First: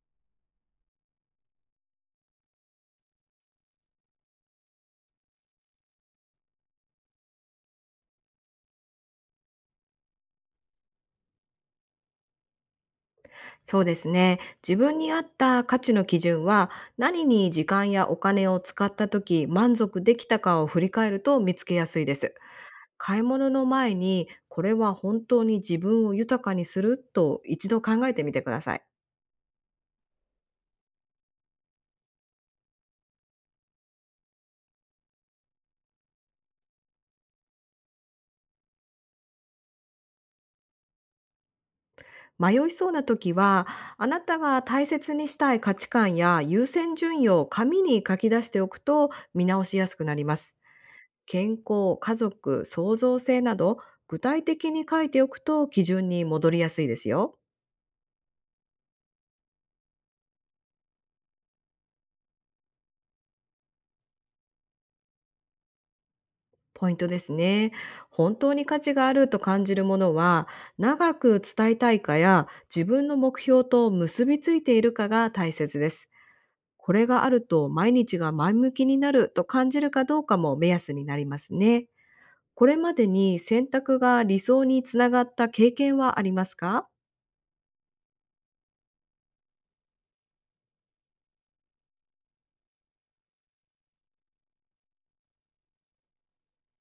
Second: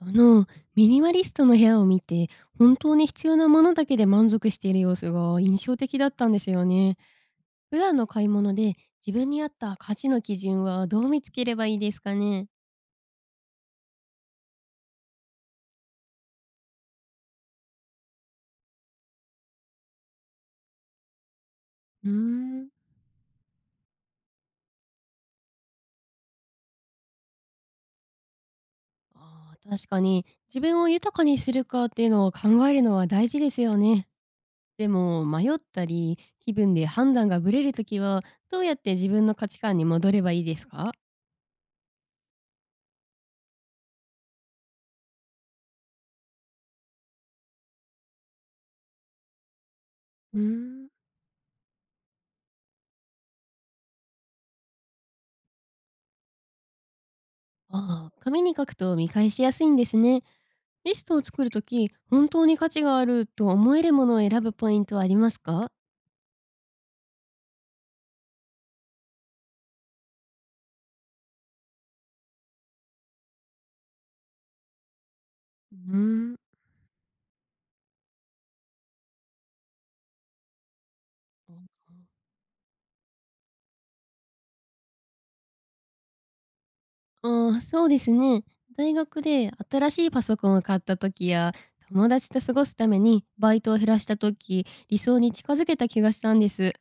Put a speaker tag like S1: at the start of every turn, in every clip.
S1: あの、ミニマリストの部屋を見て、本当に必要なものだけで満足している様子が印象的だったんですよね。普段の買い物で自分に合った価値の基準はどう見つければいいですかね。
S2: そうですね。自分に合った価値の基準は、何に時間やお金を使った時満足できたかを振り返ると見つけやすい
S1: うー
S2: です。
S1: ん。
S2: 買い物の前に、これは本当に自分を豊かにすると一度考えてみてください。
S1: あー確かに、自分を豊かにするかっていうのを考えるのは大事ですよね。でも、迷ったり、気分で判断がぶれるときは、どうやって自分の価値観に戻ればいいですか？
S2: 迷いそうな時は、あなたが大切にしたい価値観や優先順位を紙に書き出しておくと見直しやすくなりま
S1: うー
S2: す。
S1: ん。
S2: 健康、家族、創造性など、具体的に書いておくと基準に戻りやすいですよ。
S1: ああ、ー、紙に書くと見返しやすいんですね。リストを作るとき、本当に価値があると思えるものを選ぶポイントはありますか？
S2: ポイントですね。本当に価値があると感じるものは、長く伝えたいかや自分の目標と結びついているかが大
S1: う
S2: 切です。
S1: ーん。
S2: これがあると毎日が前向きになると感じるかどうかも目安になりますね。これまでに選択が理想につながった経験はありますか？
S1: ああ、そうですね。大学で新しいパソコンを買ったときや、友達と過ごすためにバイトを減らしたとき、理想に近づけた気がしたんです。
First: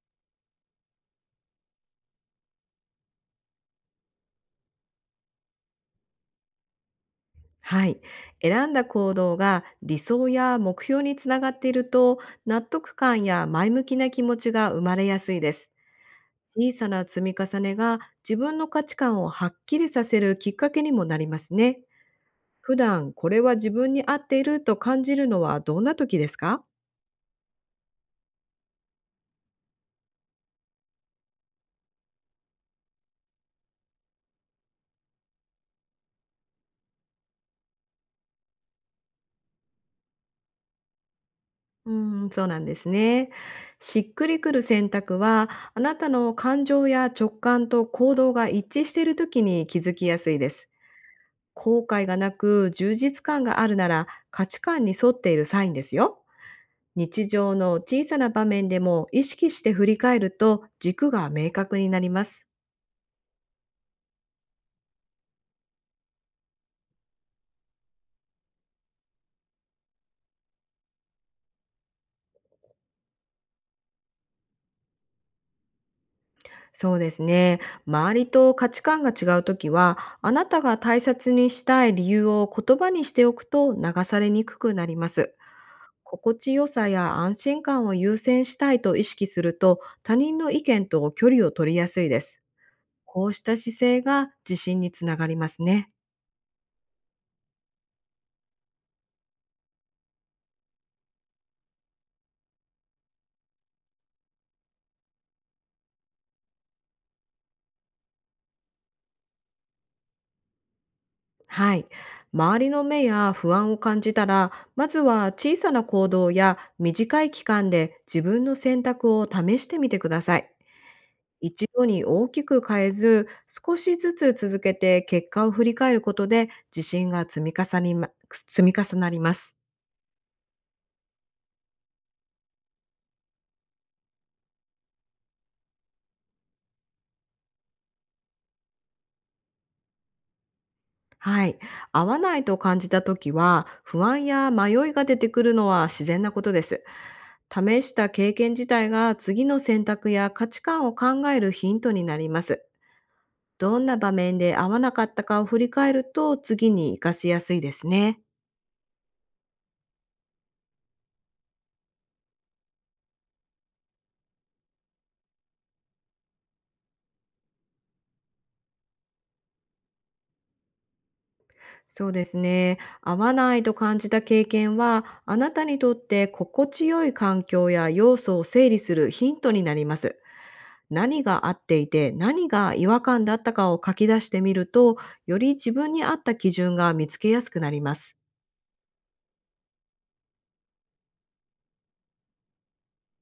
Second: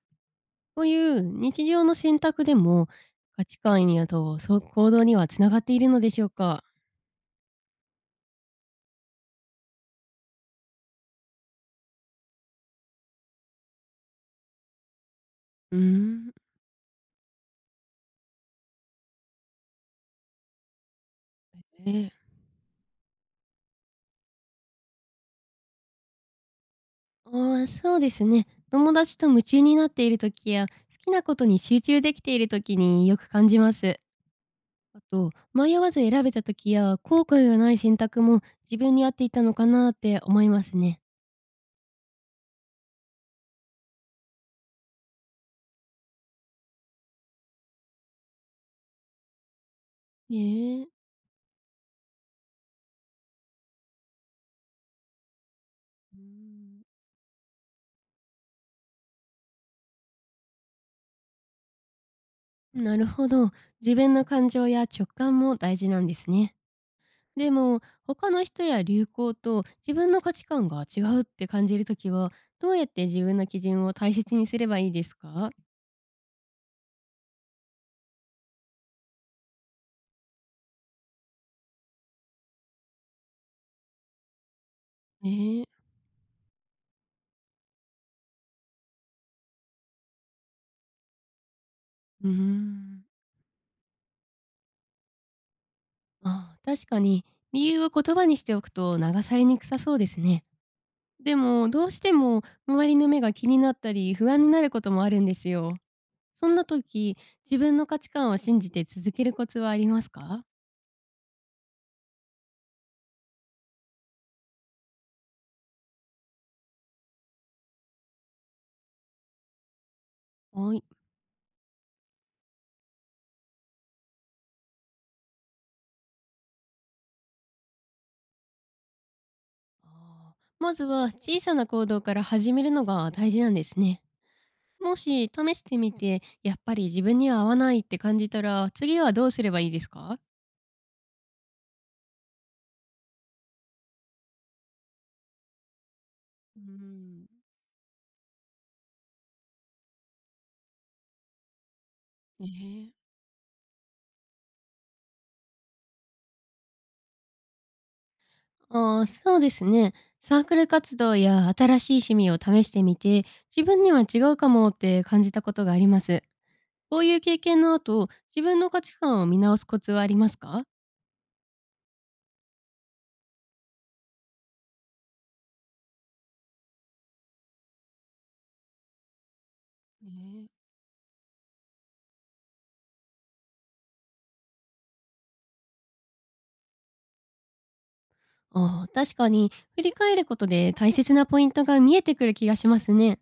S1: こういう日常の選択でも、価値観やとそう行動にはつながっているのでしょうか？
S2: はい。選んだ行動が理想や目標につながっていると、納得感や前向きな気持ちが生まれやすいです。
S1: うーん。
S2: 小さな積み重ねが自分の価値観をはっきりさせるきっかけにもなりますね。
S1: ええ。
S2: 普段これは自分に合っていると感じるのはどんな時ですか？
S1: ああ、そうですね。友達と夢中になっている時や、好きなことに集中できている時によく感じます。あと、迷わず選べた時や、後悔がない選択も自分に合っていたのかなって思いますね。
S2: うーん、そうなんですね。しっくりくる選択は、あなたの感情や直感と行動が一致している時に気づきやすいです。
S1: ええ。
S2: 後悔がなく充実感があるなら価値観に沿っているサインですよ。
S1: う
S2: 日常の小さな場面でも意識して振り返ると軸が明確になります。
S1: ん、なるほど。自分の感情や直感も大事なんですね。でも、他の人や流行と自分の価値観が違うって感じる時は、どうやって自分の基準を大切にすればいいですか？
S2: そうですね。周りと価値観が違うときは、あなたが大切にしたい理由を言葉にしておくと流されにくくなります。
S1: ええ。
S2: 心地よさや安心感を優先したいと意識すると、他人の意見と距離を取りやすいで
S1: う
S2: す。
S1: ん。
S2: こうした姿勢が自信につながりますね。
S1: ああ、確かに、理由を言葉にしておくと流されにくさそうですね。でもどうしても周りの目が気になったり不安になることもあるんですよ。そんな時、自分の価値観を信じて続けるコツはありますか？
S2: はい。周りの目や不安を感じたら、まずは小さな行動や短い期間で自分の選択を試してみてください。
S1: はい。
S2: 一度に大きく変えず、少しずつ続けて結果を振り返ることで、自信が積み重なります。
S1: ああ、まずは小さな行動から始めるのが大事なんですね。もし試してみてやっぱり自分には合わないって感じたら次はどうすればいいですか？
S2: はい。合わないと感じた時は、不安や迷いが出てくるのは自然なこと
S1: う
S2: です。
S1: ん。
S2: 試した経験自体が次の選択や価値観を考えるヒントになります。
S1: ええ。
S2: どんな場面で合わなかったかを振り返ると次に活かしやすいですね。
S1: ああ、そうですね。サークル活動や新しい趣味を試してみて、自分には違うかもって感じたことがあります。こういう経験の後、自分の価値観を見直すコツはありますか？
S2: そうですね。合わないと感じた経験は、あなたにとって心地よい環境や要素を整理するヒントになります。
S1: ね。
S2: 何が合っていて、何が違和感だったかを書き出してみると、より自分に合った基準が見つけやすくなります。
S1: ああ、確かに、振り返ることで大切なポイントが見えてくる気がしますね。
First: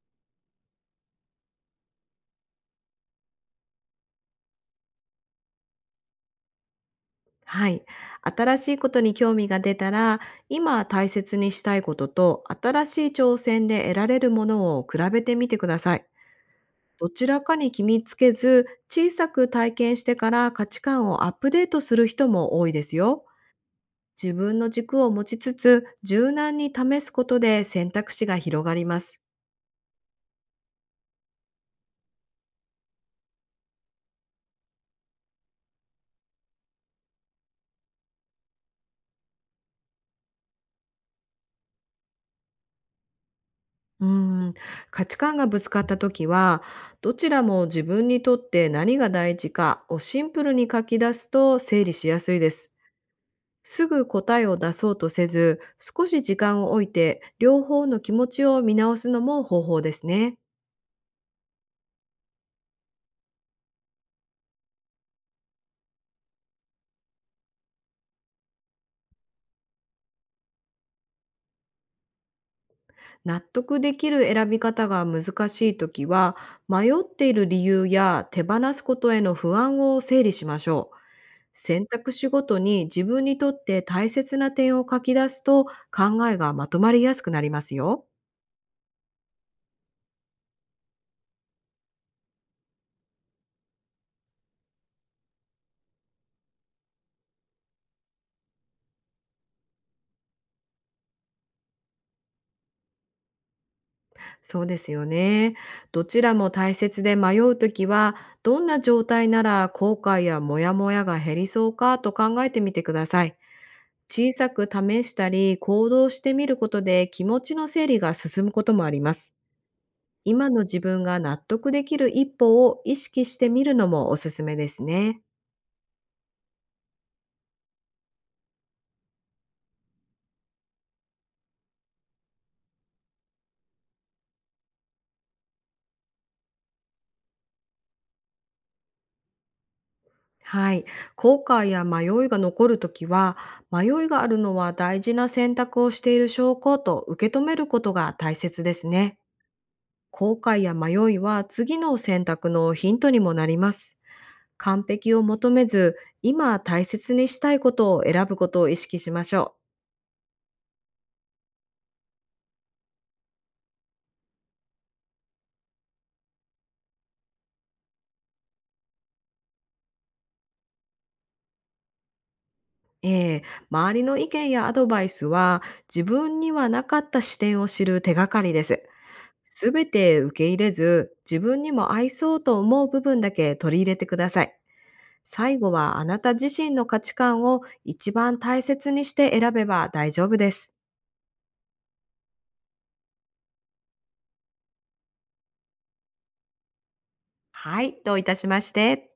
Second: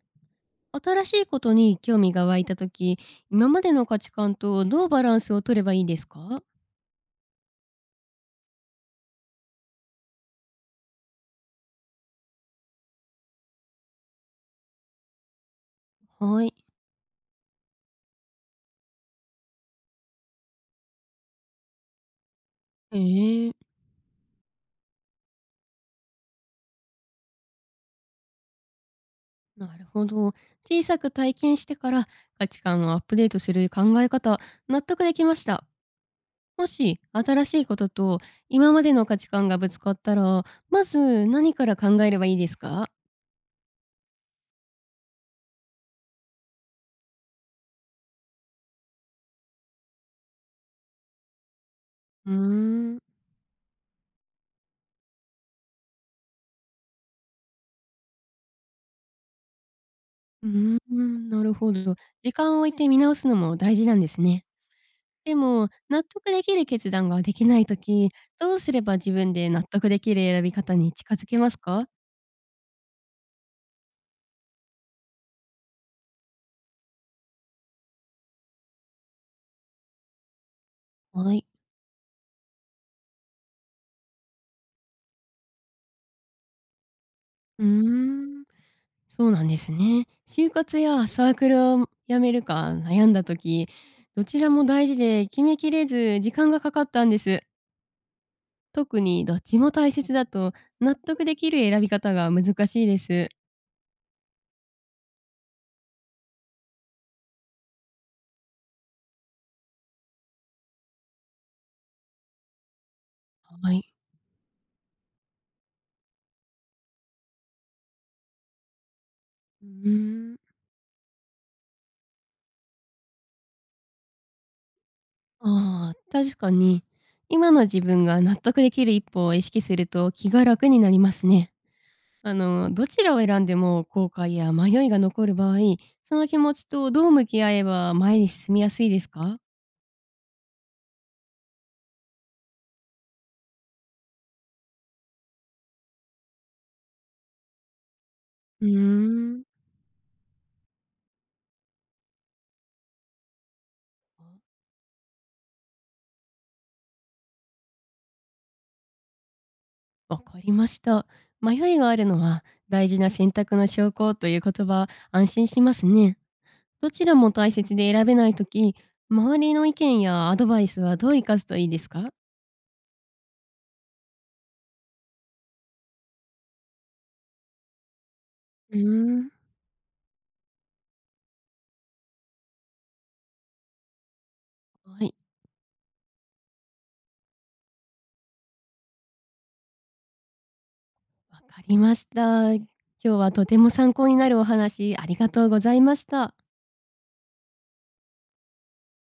S1: 新しいことに興味が湧いた時、今までの価値観とどうバランスを取ればいいですか？
S2: はい。新しいことに興味が出たら、今大切にしたいことと、新しい挑戦で得られるものを比べてみてください。
S1: はい。
S2: どちらかに決めつけず、小さく体験してから価値観をアップデートする人も多いですよ。
S1: ええ。
S2: 自分の軸を持ちつつ、柔軟に試すことで選択肢が広がります。
S1: なるほど。小さく体験してから価値観をアップデートする考え方、納得できました。もし新しいことと今までの価値観がぶつかったら、まず何から考えればいいですか？
S2: うーん、価値観がぶつかった時は、どちらも自分にとって何が大事かをシンプルに書き出すと整理しや
S1: う
S2: す
S1: ー
S2: いです。
S1: ん、
S2: すぐ答えを出そうとせず、少し時間を置いて、両方の気持ちを見直すのも方法ですね。
S1: うーん、なるほど。時間を置いて見直すのも大事なんですね。でも、納得できる決断ができないとき、どうすれば自分で納得できる選び方に近づけますか？
S2: 納得できる選び方が難しいときは、迷っている理由や手放すことへの不安を整理しましょう。
S1: はい。
S2: 選択肢ごとに自分にとって大切な点を書き出すと考えがまとまりやすくなりま
S1: うー
S2: すよ。
S1: ん。そうなんですね。就活やサークルを辞めるか悩んだ時、どちらも大事で決めきれず時間がかかったんです。特にどっちも大切だと納得できる選び方が難しいです。
S2: そうですよね。どちらも大切で迷うときは、どんな状態なら後悔やモヤモヤが減りそうかと考えてみてください。
S1: はい。
S2: 小さく試したり行動してみることで気持ちの整理が進むこともあります。
S1: うーん。
S2: 今の自分が納得できる一歩を意識してみるのもおすすめですね。
S1: ああ、確かに。今の自分が納得できる一歩を意識すると気が楽になりますね。どちらを選んでも後悔や迷いが残る場合、その気持ちとどう向き合えば前に進みやすいですか？
S2: はい。後悔や迷いが残るときは、迷いがあるのは大事な選択をしている証拠と受け止めることが大切
S1: うー
S2: ですね。
S1: ん。
S2: 後悔や迷いは次の選択のヒントにもなります。完璧を求めず、今大切にしたいことを選ぶことを意識しましょう。
S1: あ、わかりました。迷いがあるのは大事な選択の証拠という言葉、安心しますね。どちらも大切で選べないとき、周りの意見やアドバイスはどう生かすといいですか？
S2: ええ、周りの意見やアドバイスは自分にはなかった視点を知る手がかりで
S1: うー
S2: す。
S1: ん。
S2: すべて受け入れず、自分にも合いそうと思う部分だけ取り入れてください。
S1: はい、
S2: 最後はあなた自身の価値観を一番大切にして選べば大丈夫です。
S1: わかりました。今日はとても参考になるお話ありがとうございました。
S2: はい、どういたしまして。